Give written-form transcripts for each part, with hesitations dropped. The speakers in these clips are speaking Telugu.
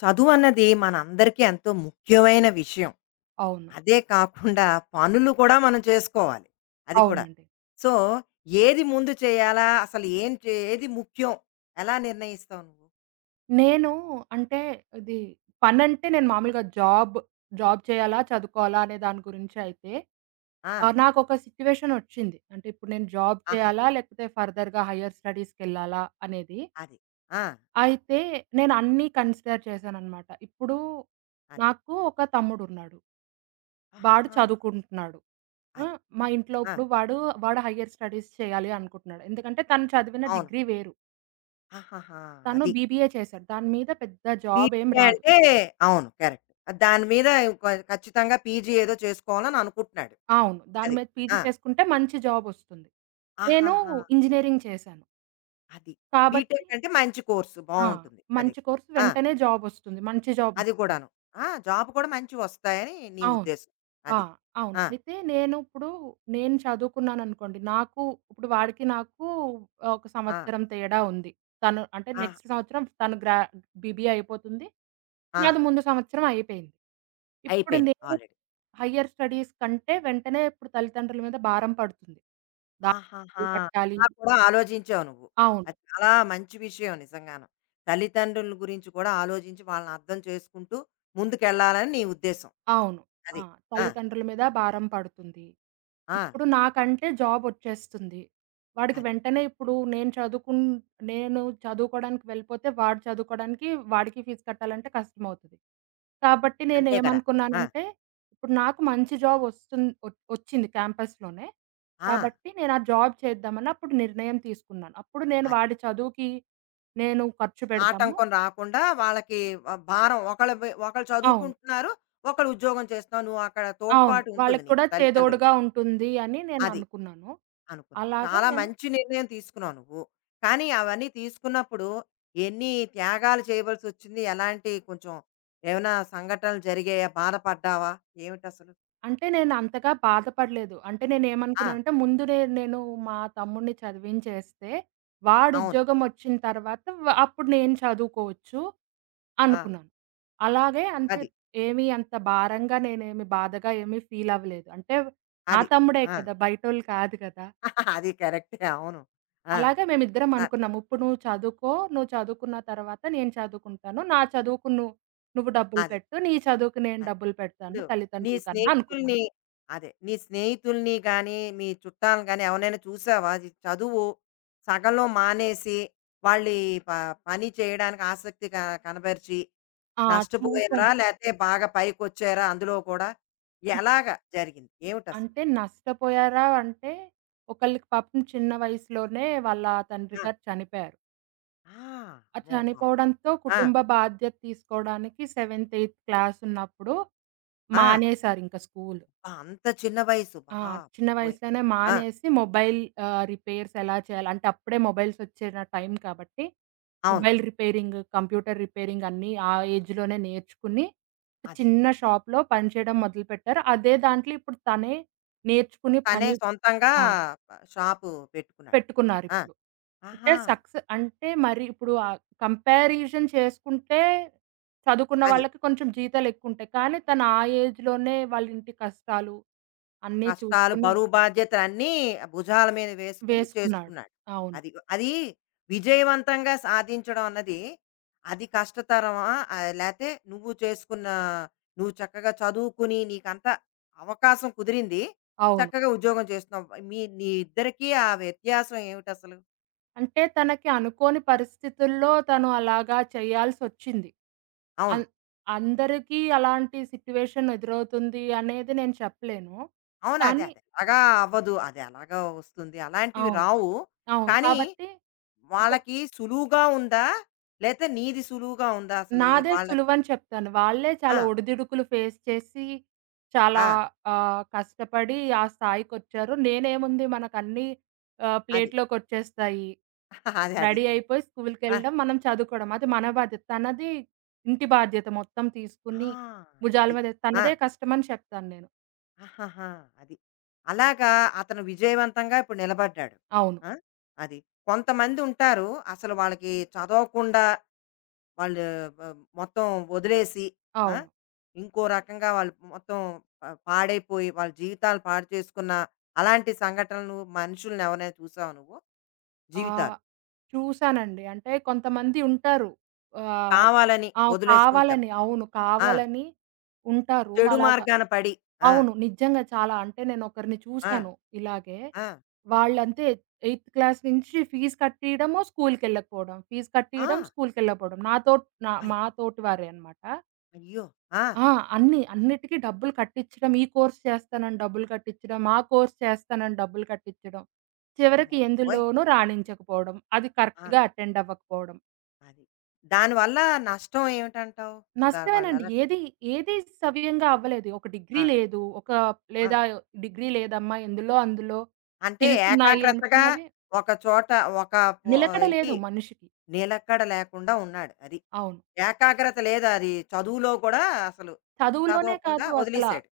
చదువు అన్నది మనందరికీ ఎంతో ముఖ్యమైన విషయం. అవును. అదే కాకుండా పనులు కూడా మనం చేసుకోవాలి. అది కూడా. అవునండి. సో, ఏది ముందు చేయాలా? అసలు ఏం చే ఏది ముఖ్యం? ఎలా నిర్ణయిస్తావు నువ్వు? నేను అంటే ఇది పనంటే నేను మామూలుగా జాబ్ చేయాలా? చదువుకోవాలా? అనే దాని గురించి అయితే ఆ! నాకొక సిట్యుయేషన్ ఒచ్చింది. అంటే ఇప్పుడు నేను జాబ్ ఆహాహా! చేయాలా? లేకపోతే ఫర్దర్‌గా హైర్ స్టడీస్‌కెళ్ళాలా? అనేది. అది. ఆ! అయితే నేను అన్నీ కన్సిడర్ చేశాననమాట. ఇప్పుడు అది. నాకు ఒక తమ్ముడున్నాడు. వాడు ఆహాహా! చదువుకుంటున్నాడు. ఆ! అది. మా ఇంట్లో ఆ! ఇప్పుడు వాడు హైర్ స్టడీస్ చేయాలి అనుకుంటున్నాడు. ఎందుకంటే తను చదివిన అవును. డిగ్రీ వేరు. ఆహాహా! తను అది. బీబీఏ చేశాడు. దాని మీద పెద్ద జాబ్ ఏం బీసీఏ రాదు. అంటే అవును. కరెక్ట్. దాని మీద ఇంకో ఖచ్చితంగా పీజీ ఏదో చేసుకోవాలని అనుకుంటున్నాడు. అవును. దాని అది. మీద పీజీ ఆ! చేసుకుంటే మంచి జాబొస్తుంది. నేను ఆహాహా! ఇంజినీరింగ్ చేశాను. అది. కాబట్టి బీటెక్ అంటే మంచి కోర్సు ఆ! బావుంటుంది. అది. మంచి కోర్స్ ఆ! వెంటనే జాబొస్తుంది. మంచి అది జాబొస్తుంది. కూడాను. ఆ! జాబ్ కూడా మంచివి వస్తాయని నీ అవును. ఉద్దేశం. ఆ! అది. అవును. ఆ! అయితే నేను ఇప్పుడు నేను చదువుకున్నాననుకోండి. నాకు ఇప్పుడు వాడికి నాకు ఒక ఆ! సంవత్సరం తేడా ఉంది. తను అంటే ఆ! నెక్స్ట్ సంవత్సరం తను గ్రా బీబీఏ అయిపోతుంది. ఆ! నాది ముందు సంవత్సరం అయిపోయింది. ఇప్పుడు అయిపోయింది నేను ఆల్రెడీ. హైయర్ స్టడీస్ కంటే వెంటనే ఇప్పుడు తల్లిదండ్రుల మీద భారం పడుతుంది. దానికి ఆహాహా! డబ్బులు కట్టాలి. అలా కూడా ఆలోచించావు నువ్వు. అవును. అది చాలా మంచి విషయం నిజంగాను. తల్లిదండ్రుల గురించి కూడా ఆలోచించి వాళ్ళని అర్థం చేసుకుంటూ ముందుకెళ్ళాలని నీ ఉద్దేశం. అవును. ఆ! అది. ఆ! తల్లిదండ్రుల మీద భారం పడుతుంది. ఆ! ఇప్పుడు నాకంటే జాబొచ్చేస్తుంది. వాడికి అది. వెంటనే ఇప్పుడు నేను చదువుకోవడానికి వెళ్ళిపోతే వాడు చదువుకోవడానికి వాడికి ఫీజు కట్టాలంటే కష్టమవుతది. కాబట్టి అంతే కదా! ఆ! నేనేమనుకున్నానంటే ఇప్పుడు నాకు మంచి జాబ్ వస్తుం ఒ వచ్చింది క్యాంపస్‌లోనే. ఆ! కాబట్టి నేనా జాబ్ చేద్దామని అప్పుడు నిర్ణయం తీసుకున్నాను. అప్పుడు నేను అది. వాడి చదువుకి నేను ఖర్చు పెడదాము. ఆటంకం రాకుండా వాళ్ళకి భారం ఒకళ్ళు అవును. చదువుకుంటున్నారు, ఒకళ్ళు ఉద్యోగం చేస్తున్నావు నువ్వు, అక్కడ అవును. తోడ్పాటు ఉంటుంది వాళ్ళకి నీకు కూడా తల్లిదండ్రులు. చేదోడుగా ఉంటుంది అని అది నేననుకున్నాను. అనుకున్నా, అలాగే చాలా నేను మంచి నిర్ణయం తీసుకున్నావు నువ్వు. కానీ అవన్నీ తీసుకున్నప్పుడు ఎన్ని త్యాగాలు చేయవలసి వచ్చింది? ఎలాంటి కొంచెం ఏమైనా సంఘటనలు జరిగాయా? బాధపడ్డావా? ఏమిటి అసలు? అంటే నేనంతగా బాధపడలేదు. అంటే ఆ, నేనేమనుకున్నానంటే ముందు నేను మా తమ్ముడిని చదివించేస్తే అవును. వాడుద్యోగం వచ్చిన తర్వాత అప్పుడు నేను చదువుకోవచ్చు. ఆ, అనుకున్నాను. అలాగే అంతే అది. ఏమి అంత భారంగా నేనేమి బాధగా ఏమి ఫీల్ అవ్వలేదు. అంటే నా అది. తమ్ముడే ఆ, కదా! బయటోళ్ళు కాదు కదా! అది కరెక్టే, అవును. ఆ, అలాగే మేమిద్దరం అ- అనుకున్నాం. "ఇప్పుడు నువ్వు చదువుకో. నువ్వు చదువుకున్న తర్వాత నేను చదువుకుంటాను. నా చదువుకు నువ్వు నువ్వు డబ్బులు అదే. పెట్టు. నీ చదువుకు నేను డబ్బులు పెడతాను ఇప్పుడు నీ తల్లిదండ్రుల కన్నా" అనుకున్నాం. స్నేహితుల్ని, అదే. నీ స్నేహితుల్ని గానీ, మీ చుట్టాలని గానీ ఎవరినైనా చూసావా? ఇది చదువు సగంలో మానేసి, వాళ్ళు ఈ ప పని చేయడానికి ఆసక్తి క కనబరిచి, ఆ! నష్టపోయారా? చూసాను. లేతే బాగా పైకొచ్చారా అందులో కూడా? ఎలాగా జరిగింది? ఏమిటసలు? అంటే నష్టపోయారా అంటే ఒకళ్ళకి పాపం చిన్న వయసులోనే వాళ్ళ తండ్రి ఆ! గారు చనిపోయారు. ఆ! ఆ! అమ్మో! పాపం. చనిపోవడంతో ఆ! కుటుంబ బాధ్యత తీసుకోవడానికి 7థ్, 8థ్ క్లాస్ ఉన్నప్పుడు ఆ! మానేసారింక స్కూలు. అబ్బా! అంత చిన్న వయసు. ఆ! చిన్న బాబోయ్! వయసులోనే ఆ! మానేసి మొబైల్ రిపేర్స్ ఎలా చేయాలి అంటే అప్పుడే మొబైల్సొచ్చిన టైం కాబట్టి, అవును. మొబైల్ రిపేరింగ్, కంప్యూటర్ రిపేరింగ్ అన్నీ ఆ ఏజ్‌లోనే నేర్చుకుని, అది. చిన్న షాప్‌లో పనిచేయడం మొదలుపెట్టారు. అదే దాంట్లో ఇప్పుడు తనే నేర్చుకుని తనే పని సొంతంగా ఆ! షాపు పెట్టుకున్నాడు. ఆ! పెట్టుకున్నారిప్పుడు. అంటే ఆహా! అంటే మరి ఇప్పుడు కంపారిజన్ చేసుకుంటే చదువుకున్న అది. వాళ్ళకి కొంచెం జీతాలెక్కువుంటాయి. కానీ తను ఆ ఏజ్‌లోనే వాళ్ళ ఇంటి కష్టాలు అన్నీ కష్టాలు, చూసుకొని బరువు బాధ్యతలన్నీ భుజాల మీద వేసుకుని వేసుకున్నాడు. చేసుకున్నాడు. అవును. అది. అది విజయవంతంగా సాధించడం అన్నది, అది కష్టతరమా? లేతే నువ్వు చక్కగా చదువుకుని నీకంతా అవకాశం కుదిరింది. అవును. చక్కగా ఉద్యోగం చేస్తున్నావు. నీ ఇద్దరికీ ఆ వ్యత్యాసం ఏమిటసలు? అంటే తనకి అనుకోని పరిస్థితుల్లో తను అలాగా చేయాల్సొచ్చింది. అవును. అన్ అందరికీ అలాంటి సిట్యుయేషన్ ఎదురవుతుంది అనేది నేను చెప్పలేను. అవును. అదే. కానీ అదే. అలాగా అవ్వదు. అది అలాగా వస్తుంది. అలాంటివి అవును. రావు. అవును. కానీ కాబట్టి వాళ్ళకి సులువుగా ఉందా? లేతే నీది సులువుగా ఉందా అసలు? నాదే వాళ్ళకి, సులువని చెప్తాను. వాళ్ళే ఆ! చాలా ఒడిదుడుకులు ఫేస్ చేసి, చాలా ఆ! కష్టపడి ఆ స్థాయికొచ్చారు. నేనేముంది మనకన్నీ అది. ప్లేట్‌లోకొచ్చేస్తాయి. అది, అది రెడీ కరెక్ట్. అయిపోయి ఆ! స్కూల్‌కెళ్ళడం, మనం చదువుకోవడం. అది మన బాధ్యత. తనది ఇంటి బాధ్యత మొత్తం ఆ! తీసుకుని, అది. ఆ! తనదే కష్టమని చెప్తాను నేను. ఆహాహా! అది. అలాగా అతను విజయవంతంగా ఇప్పుడు నిలబడ్డాడు. అవును. ఆ! అది. కొంతమందుంటారు, అసలు వాళ్ళకి చదవకుండా వాళ్ళు వ మొత్తం వదిలేసి, ఆ! అవును. ఇంకో రకంగా వాళ్ళు మొత్తం ప పాడైపోయి వాళ్ళ జీవితాలు పాడు చేసుకున్న అలాంటి సంఘటనలు, మనుషుల్ని ఎవరైనా చూసావా నువ్వు? ఆహ్, జీవితాలు. చూసానండి. అంటే కొంతమంది ఉంటారు. ఆహ్, కావాలని ఆ! వదిలేసుకుంటారు. కావాలని. అవును. ఆ! కావాలని ఉంటారు. చెడు అలాగ మార్గాన పడి. ఆ! అవును. నిజంగా చాలా. అంటే నేనొకరిని ఆ! చూశాను ఇలాగే. ఆ! వాళ్ళంతే ఎయిత్ క్లాస్ నుంచి ఫీజు కట్టియడము, స్కూలుకెళ్ళకపోవడం. ఫీజు ఆ! కట్టియడం, స్కూలుకెళ్ళకపోవడం. నాతో మా అయ్యో! తోటి వారే అన్నమాట. అయ్యో! ఆ! ఆ! అన్నీ. అన్నిటికి డబ్బులు కట్టిచ్చడం. ఈ కోర్స్ చేస్తానని డబ్బులు కట్టిచ్చడం, ఆ కోర్స్ చేస్తానని డబ్బులు కట్టిచ్చడం. చివరికి అమ్మబాబోయ్! ఎందులోనూ రాణించకపోవడం. అది ఆ! కరెక్ట్‌గా అటెండ్ అవ్వకపోవడం. అది. దానివల్ల నష్టం ఏమిటంటావు? ఇప్పుడు నష్టమేనండి. వాళ్ళలా? ఏది సవ్యంగా అవ్వలేదు. ఒక ఆ! డిగ్రీ లేదు. ఒక ఆ! లేదా డిగ్రీ లేదమ్మా ఎందులో అందులో అంటే స్కిల్స్ ఉన్నాయి ఏకాగ్రతగా అనుకున్నవి ఒక చోట, ఒక పొ నిలకడ ఇది లేదు మనిషికి. నిలకడ లేకుండా ఉన్నాడు. అది. అవును. ఏకాగ్రత లేదు, అది చదువులో కూడా అసలు చదువులోనే చదవకుండా కాదు వదిలేసాడు.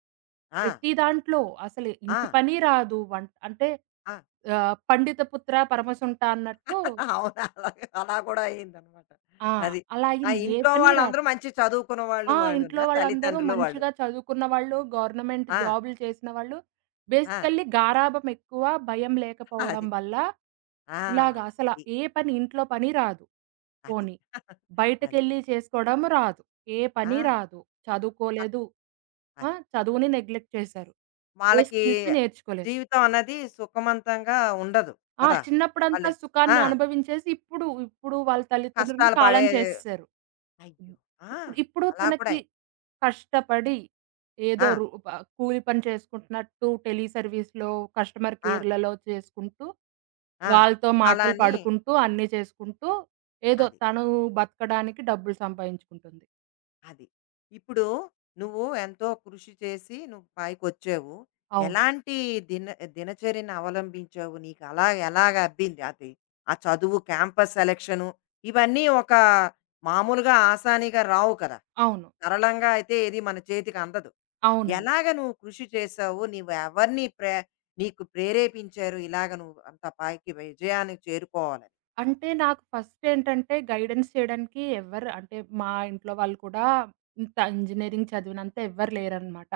ఆ! ప్రతి దాంట్లో అసలు ఆ! ఇంటి పని రాదు. వంట అంటే ఆ! పండిత పుత్ర పరమసుంట అన్నట్టు అవును. అలాగే అలా కూడా అయిందనమాట. ఆ! అది. అలా ఆ అయింది. ఏ ఇంట్లో పని వాళ్ళందరూ రాదు. మంచి చదువుకున్న వాళ్ళు ఆ! ఇంట్లో వాళ్ళునా? వాళ్ళందరూ తల్లిదండ్రులు వాళ్ళు. మంచిగా చదువుకున్న వాళ్ళు, గవర్నమెంట్ ఆ! జాబులు చేసిన వాళ్ళు. ఆ! బేసికల్లీ గారాబం ఎక్కువ, భయం లేకపోవడం అది. వల్ల, ఆ! ఇలాగ అసల అది. ఏ పని ఇంట్లో పని రాదు. అది. పోనీ అది. బయటకెళ్ళి చేసుకోవడం రాదు. ఏ ఆ! పని రాదు. అ చదువుకోలేదు. ఆ! అది. చదువుని నెగ్లెక్ట్ చేశారు. ఏ వాళ్ళకి స్కిల్స్ నేర్చుకోలేదు. జీవితం అన్నది సుఖవంతంగా ఉండదు ఆ! కదా! చిన్నప్పుడంతా వాళ్ళు, ఆ! సుఖాన్ని అనుభవించేసి ఇప్పుడు వాళ్ళ తల్లిదండ్రులు కష్టాలు పడే, కాలం చేసేశారు. అయ్యో! హ్మ్. ఆ! ఇప్పుడు ఇప్పుడు అలా కూడా తనకి అయింది. కష్టపడి ఏదో ఆ! రు ప కూలి పని చేసుకుంటున్నట్టు టెలి సర్వీస్‌లో కస్టమర్ ఆ! కేర్‌లలో చేసుకుంటూ, ఆ! వాళ్ళతో అలా మాటలు అని. పడుకుంటూ అన్నీ చేసుకుంటూ ఏదో అది. తను బతకడానికి డబ్బులు సంపాదించుకుంటుంది. అది. ఇప్పుడు నువ్వు ఎంతో కృషి చేసి నువ్వు పైకొచ్చావు. అవును. ఎలాంటి దిన దినచర్యను అవలంబించావు? నీకు అలా ఎలాగ అబ్బింది అది? ఆ చదువు, క్యాంపస్ సెలక్షను, ఇవన్నీ ఒక మామూలుగా ఆసానీగా రావు కదా! అవును. సరళంగా అయితే ఏది మన చేతికి అందదు. అవునండి. ఎలాగ నువ్వు కృషి చేసావు? నువ్వు ఎవరిని ప్రే నీకు ప్రేరేపించారు ఇలాగ నువ్వు అంత పైకి విజయానికి చేరుకోవాలని? అంటే నాకు ఫస్ట్ ఏంటంటే గైడెన్స్ చేయడానికి ఎవ్వరు అంటే మా ఇంట్లో వాళ్ళు కూడా ఇంత ఇంజినీరింగ్ చదివినంత ఎవ్వరు లేరనమాట.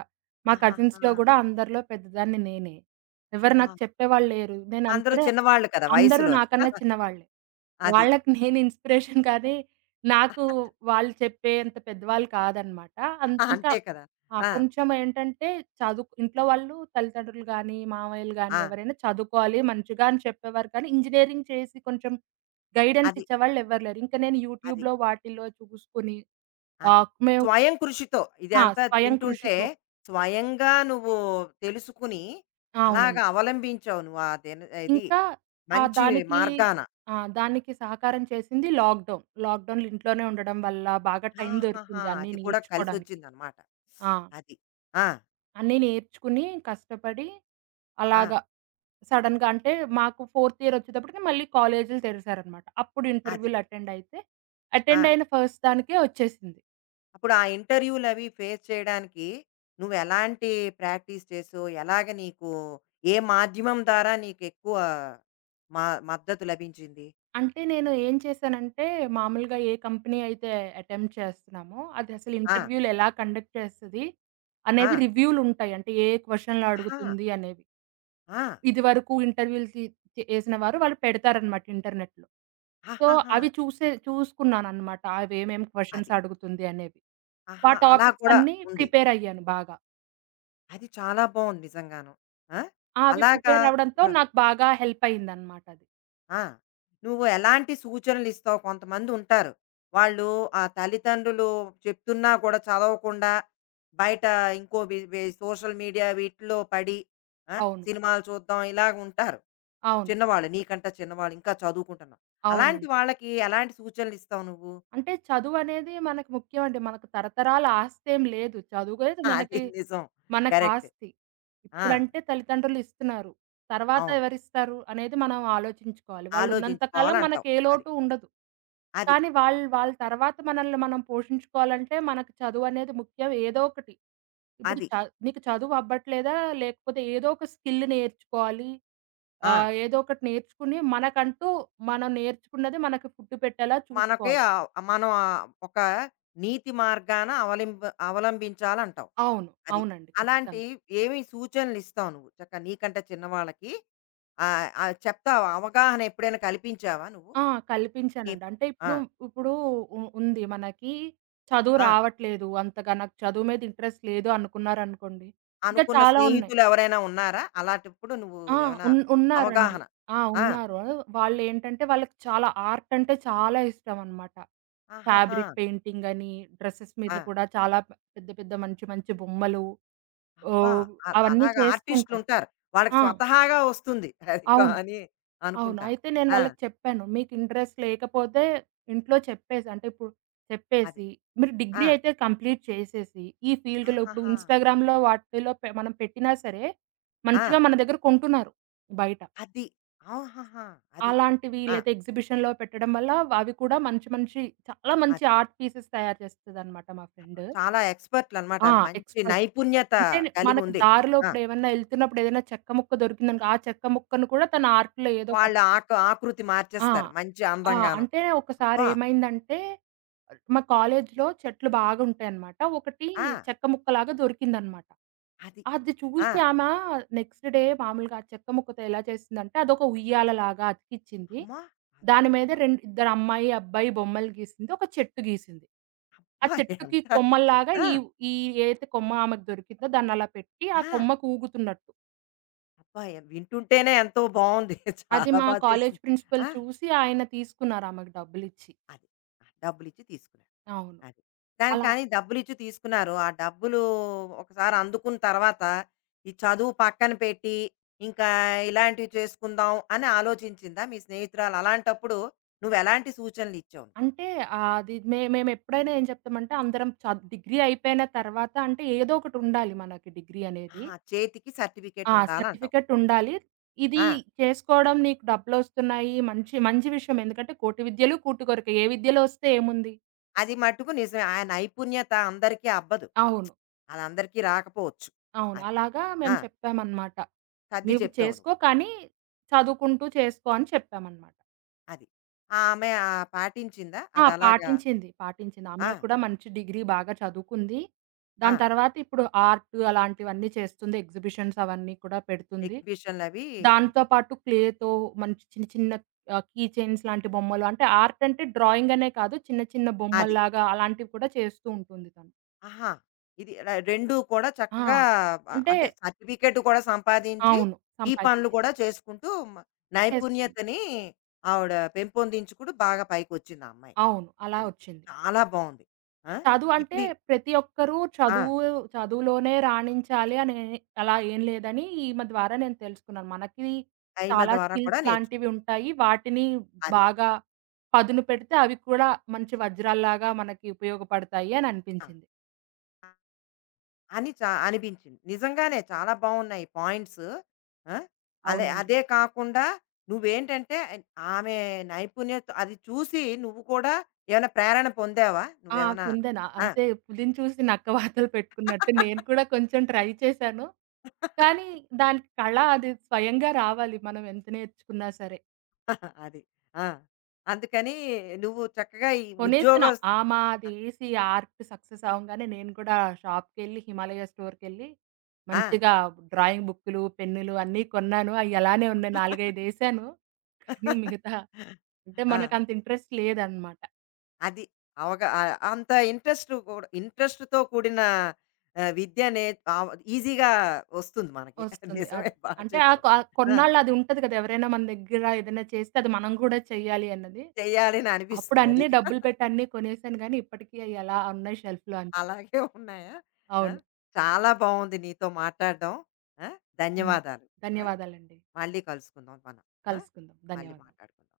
మా కజిన్స్‌లో ఆహాహా! గూడా అందరిలో పెద్దదాన్ని నేనే. ఎవరు అబ్బా! నాకు చెప్పేవాళ్ళు లేరు. నేను అందరూ అంతనే చిన్నవాళ్ళు కదా అందరూ వయసులోని. నాకన్నా చిన్నవాళ్ళే. అది. వాళ్ళకి నేను ఇన్‌స్పిరేషన్ కానీ, నాకు వాళ్ళు చెప్పేంత పెద్దవాళ్ళు కాదనమాట. ఆ, ఇంకా అంతే కదా! ఆ! ఆ! కొంచెం ఏంటంటే చదువు ఇంట్లో వాళ్ళు తల్లిదండ్రులు గానీ, మామయ్యలు గానీ ఆ! ఎవరైనా చదువుకోవాలి మంచిగా అని చెప్పేవారు కానీ, ఇంజినీరింగ్ చేసి కొంచెం గైడెన్స్ అది. ఇచ్చేవాళ్ళు ఎవ్వరు లేరు. ఇంక నేను అది. యూట్యూబ్‌లో వాటిల్లో చూసుకొని అది. మేము స్వయం కృషితో ఆ! ఇదంతా స్వయం వింటుంటే, కృషితో స్వయంగా నువ్వు తెలుసుకుని అలాగా అవునండి. అవలంబించావు నువ్వు ఆ దిన ఇది ఇంకా మంచి దానికి మార్గాన. ఆ! దానికి సహకారం చేసింది లాక్‌డౌన్. లాక్‌డౌన్‌లో ఇంట్లోనే ఉండడం వల్ల బాగా టైం ఆహాహా! దొరికింది అన్నీ అది కూడా నేర్చుకోడానికి. కలిసొచ్చిందనమాట. ఆ! అది. ఆ! అన్నీ నేర్చుకుని కష్టపడి ఆ! అలాగా సడెన్‌గా అంటే మాకు ఫోర్త్ ఇయర్ వచ్చేటప్పటికి మళ్ళీ కాలేజీలు తెరిసారనమాట. అప్పుడు అది. ఇంటర్వ్యూలు అటెండ్ అయితే అటెండ్ ఆ! అయిన ఫస్ట్ దానికే వచ్చేసింది. అప్పుడు ఆ ఇంటర్వ్యూలవి ఫేస్ చేయడానికి నువ్వెలాంటి ప్రాక్టీస్ చేసావు? ఎలాగ నీకు ఏ మాధ్యమం ద్వారా నీకెక్కువ మ మద్దతు లభించింది? అంటే నేను ఏం చేశానంటే, మామూలుగా ఏ కంపెనీ అయితే అటెంప్ట్ చేస్తున్నామో, అది అసలు ఆ! ఇంటర్వ్యూలు ఎలా కండక్ట్ చేస్తది అనేవి ఆ! రివ్యూలుంటాయి. అంటే ఏ క్వెషన్‌లు ఆహా! అడుగుతుంది అనేవి. ఆ! ఇదివరకు ఇంటర్వ్యూలు తీ చేసిన వారు వాళ్ళు పెడతారనమాట ఇంటర్నెట్‌లో. సో, ఆహాహా! అవి చూసుకున్నాననమాట. అవేమేం అది. క్వెషన్స్ అడుగుతుంది అనేవి. ఆ ఆహా! అలా టాపిక్స్ కూడా అన్నీ ఉంది. ప్రిపేర్ అయ్యాను బాగా. అది చాలా బావుంది నిజంగాను. ఆ! ఆ! అవి అలాగా. ప్రిపేర్ అవ్వడంతో హ్మ్. నాకు బాగా హెల్ప్ అయిందనమాట అది. ఆ! నువ్వు ఎలాంటి సూచనలిస్తావు? కొంతమందుంటారు. వాళ్ళు ఆ తల్లిదండ్రులు చెప్తున్నా కూడా చదవకుండా బయట ఇంకో వి వి సోషల్ మీడియా వీటిలో పడి, ఆ! అవును. సినిమాలు చూద్దాం ఇలాగుంటారు. అవును. చిన్నవాళ్ళు, నీకంటే చిన్నవాళ్ళు ఇంకా చదువుకుంటున్నారు. అలాంటి అవునండి. వాళ్ళకి ఎలాంటి సూచనలిస్తావు నువ్వు? అంటే చదువనేది మనకి ముఖ్యమండి. మనకు తరతరాల ఆస్తేం లేదు. చదువుకునే ఆ, మనకి, అది మనకి నిజం. మనకు కరెక్ట్. ఆస్తి. ఆ! ఇప్పుడంటే తల్లిదండ్రులు ఇస్తున్నారు. తర్వాత అవును. ఎవరిస్తారు అనేది మనం ఆలోచించుకోవాలి. వాళ్ళున్నంత కాలం ఆలోచించుకోవాలంటావు. మనకే అది. లోటు ఉండదు. అది. కానీ వాళ్ళు వాళ్ళ తర్వాత మనల్ని మనం పోషించుకోవాలంటే మనకు చదువనేది ముఖ్యం. ఏదో ఒకటి. ఇప్పుడు అది. చ నీకు చదువు అవ్వట్లేదా? లేకపోతే ఏదో ఒక స్కిల్ నేర్చుకోవాలి. ఆ! ఏదో ఒకటి నేర్చుకుని మనకంటూ మనం నేర్చుకున్నది మనకు పుట్టు పెట్టేలా మనకి చూసుకోవాలి. మనం ఒక నీతి మార్గాన అవలంబించాలంటావు. అవును. అది. అవునండి. అలాంటి ఖచ్చితంగా. ఏమి సూచనలిస్తావు నువ్వు? చక్కగా నీకంటే చిన్నవాళ్ళకి ఆహ్, ఆహ్, చెప్తావా? అవగాహన ఎప్పుడైనా కల్పించావా నువ్వు? ఆ! నీ కల్పించానండి. ప అంటే ఆ! ఇప్పుడు ఉంది మనకి చదువు ఆ! రావట్లేదు అంతగా, నాకు చదువు మీద ఇంట్రెస్ట్ లేదు అనుకున్నారనుకోండి. ఇంకా అనుకున్న చాలా ఉన్నాయి. స్నేహితులెవరైనా ఉన్నారా? అలాంటప్పుడు నువ్వు ఆ! ఏమైనా ఉన్నారండి. అవగాహన? ఆ! ఆ! ఉన్నారు. వాళ్ళేంటంటే వాళ్ళకి చాలా ఆర్ట్ అంటే చాలా ఇష్టమనమాట. ఆహాహా! ఫ్యాబ్రిక్ పెయింటింగ్ అని, డ్రెసెస్ మీద ఆ! కూడా చాలా పెద్ద పెద్ద మంచి మంచి బొమ్మలు అబ్బా! ఓహ్! అవన్నీ అలాగా చేస్తూ ఉంటారు. ఆర్టిస్ట్‌లుంటారు. వాళ్ళకి ఆ! స్వతహాగా వస్తుంది. అది కా అవును. అని అవును. అనుకుంటాను. అయితే నేను ఆ! వాళ్ళకి చెప్పాను. మీకు ఇంట్రెస్ట్ లేకపోతే ఇంట్లో చెప్పేసి అంటే ఇప్పుడు అది. చెప్పేసి మీరు డిగ్రీ ఆ! అయితే కంప్లీట్ చేసేసి, ఈ ఫీల్డ్‌లో ఇప్పుడు ఆహాహా! ఇన్‌స్టాగ్రామ్‌లో వాటిలో మనం పెట్టినా సరే, ఆ! మంచిగా మన దగ్గర కొంటున్నారు బయట. అది. ఆహాహా! అది. అలాంటివి ఆ! లేతే ఎగ్జిబిషన్‌లో పెట్టడం వల్ల అవి కూడా మంచి మంచి చాలా మంచి అది. ఆర్ట్ పీసెస్ తయారు చేస్తదనమాట మా అబ్బా! ఫ్రెండ్. చాలా ఎక్స్‌పర్ట్‌లనమాట. ఆ! మంచి ఎక్స్‌పర్ట్. నైపుణ్యత అంటే మనకి కలిగుంది. దారిలో ఆ! ఇప్పుడు ఏమన్నా ఎళ్తున్నప్పుడు ఏదైనా చెక్క ముక్క దొరికిందనుకో, ఆ చెక్క ముక్కను కూడా తన ఆర్ట్‌లో ఏదో ఒకటి వాళ్ళు ఆకృతి ఆ! మార్చేస్తారు మంచి ఆ! అందంగాను. అంటే ఒకసారి అబ్బా! ఏమైందంటే, మా కాలేజీలో చెట్లు బాగుంటాయన్నమాట. ఒకటి ఆ! చెక్క ముక్కలాగా దొరికిందన్నమాట. అది. అది ఆ! చూసి నెక్స్ట్ డే మామూలుగా ఆ చెక్క ముక్కతో ఎలా చేసిందంటే, అదొక ఉయ్యాలలాగా అతికిచ్చింది. అమ్మా! అబ్బా! దాని మీద అబ్బా! రెండు ఇద్దరు అమ్మాయి, అబ్బాయి బొమ్మలు గీసింది. ఒక చెట్టు గీసింది. ఆ అబ్బా! చెట్టుకి ఎంత, కొమ్మల్లాగా ఆ! ఈ ఈ ఏదైతే కొమ్మ ఆమెకు దొరికిందో దాన్నలా పెట్టి, ఆ ఆ! కొమ్మకు ఊగుతున్నట్టు. అబ్బా! ఎన్ వింటుంటేనే ఎంతో బావుంది. అది చాలా మా బా కాలేజీ చేసింది. ప్రిన్సిపల్ ఆ! చూసి ఆయన తీసుకున్నారు ఆమెకు డబ్బులిచ్చి. అది. ఆ! డబ్బులిచ్చి తీసుకున్నారు. అవును. అది. దానికి అలా కానీ డబ్బులిచ్చి తీసుకున్నారు. ఆ డబ్బులు ఒకసారి అందుకున్న తర్వాత, ఈ చదువు పక్కన పెట్టి, ఇంకా ఇలాంటివి చేసుకుందాం అని ఆలోచించిందా మీ స్నేహితురాలు? అలాంటప్పుడు నువ్వెలాంటి సూచనలిచ్చావు? అంటే అది మేమెప్పుడైనా ఏం చెప్తామంటే అందరం డిగ్రీ అయిపోయిన తర్వాత అంటే ఏదో ఒకటుండాలి మనకి డిగ్రీ అనేది. ఆహా! చేతికి సర్టిఫికేట్ ఆ! ఉండాలంటావు. సర్టిఫికేట్ ఉండాలి. ఇది ఆ! చేసుకోవడం నీకు డబ్బులొస్తున్నాయి. మంచి మంచి విషయం. ఎందుకంటే కోటి విద్యలు కూటి కొరకే. ఏ విద్యలో వస్తే ఏముంది? అది మట్టుకు నిజమే. ఆ నైపుణ్యత అందరికీ అబ్బదు. అవును. అది అందరికీ రాకపోవచ్చు. అవును. అది. అలాగా ఆ! మేము చెప్పామన్నమాట. సర్ది "నీవు చెప్పావు నువ్వు. చేసుకో కానీ చదువుకుంటూ చేసుకో" అని చెప్పామన్నమాట. అది. ఆ! ఆమె పాటించిందా? ఆ! అదలాగా. పాటించింది. పాటించింది. ఆ! ఆమె కూడా మంచి డిగ్రీ బాగా చదువుకుంది. ఆ! దాని తర్వాత ఇప్పుడు ఆర్ట్ అలాంటివన్నీ చేస్తుంది. ఎగ్జిబిషన్స్ అవన్నీ కూడా పెడుతుంది. ఎగ్జిబిషన్‌లవి దాంతో ఉంటుంది. పాటు క్లేతో మంచి చిన్న చిన్న కీ చైన్స్ లాంటి బొమ్మలు అంటే ఆర్ట్ అంటే డ్రాయింగ్ అనే కాదు. చిన్న చిన్న అది. బొమ్మల్లాగా అలాంటివి కూడా చేస్తూ ఉంటుంది తను. ఆహా! ఇది ర 2 కూడా ఆ! చక్కగా అంటే అంటే సర్టిఫికేట్ కూడా సంపాదించి, అవును. ఈ పనులు సంపాదించింది. కూడా చేసుకుంటూ చేస్తుంది. నైపుణ్యతని ఆవిడ పెంపొందించుకుంటూ బాగా పైకొచ్చింది ఆ అమ్మాయి. అవును. అలా అది. వచ్చింది. చాలా బావుంది. ఆ! చదువంటే ఇప్పుడు ఈ, ప్రతి ఒక్కరూ ఆ! చదువు చదువులోనే రాణించాలి అని అలా ఏం లేదని ఈమె ద్వారా నేను తెలుసుకున్నాను. మనకి ఆ ఈమె చాలా ద్వారా కూడా స్కిల్స్ నేర్చుకున్నాం. లాంటివి ఉంటాయి. వాటిని అది. బాగా పదును పెడితే అవి కూడా మంచి వజ్రాల్లాగా మనకి ఉపయోగపడతాయి అని ఆ! అనిపించింది. అని చా అనిపించింది. నిజంగానే చాలా బావున్నాయి పాయింట్స్. ఆ! అలే అవునండి. అదే కాకుండా నువ్వేంటంటే ఆమె నైపుణ్యత అది చూసి నువ్వు కూడా ఏమైనా ప్రేరణ పొందావా? ఆ! నువ్వేమైనా? కుందన. ఆ! అంతే పులిని చూసి నక్క వాతలు పెట్టుకున్నట్టు నేను కూడా కొంచెం ట్రై చేశాను. కానీ దానికి కళ అది స్వయంగా రావాలి. మనం ఎంత నేర్చుకున్నా సరే. అది. ఆ! అందుకని నువ్వు చక్కగా ఈ కొనేసాను. ఉద్యోగస్. ఆ! మాదేసి ఆర్ట్ సక్సెస్ అవ్వంగానే నేను కూడా షాప్‌కెళ్ళి, హిమాలయ స్టోర్‌కెళ్ళి ఆ! మంచిగా డ్రాయింగ్ బుక్కులు, పెన్నులు అన్నీ కొన్నాను. అయ్యలానే ఉన్నాయి. 4, 5 ఏశాను. కానీ మిగతా అంటే ఆ! మనకంత ఇంట్రెస్ట్ లేదనమాట. అది అవగా ఆ- అంత ఇంట్రెస్ట్ కూడా ఇంట్రెస్ట్తో కూడిన ఆ, విద్య అనే ఈజీగా వస్తుంది మనకి. వస్తుంది. నిజమే అదే. బాగా అంటే ఆ చెప్తాం. క ఆ, కొన్నాళ్ళు అది ఉంటది కదా! ఎవరైనా మన దగ్గర ఏదైనా చేస్తే అది మనం కూడా చెయ్యాలి అన్నది. చెయ్యాలని అప్పుడు అనిపిస్తుంది అది. అన్నీ డబ్బులు పెట్టి అన్నీ కొనేసాను గానీ, ఇప్పటికి అయ్యలా ఉన్నాయి షెల్ఫ్‌లో అంతే. అలాగే ఉన్నాయా? ఆ, అవును. చాలా బాగుంది నీతో మాట్లాడడం. ఆ, హ్మ్. ధన్యవాదాలు. ఆ, ధన్యవాదాలండి. మళ్ళీ కలుసుకుందాం మనం. ఆ, కలుసుకుందాం. మళ్ళీ ధన్యవాదాలు. మాట్లాడుకుందాం.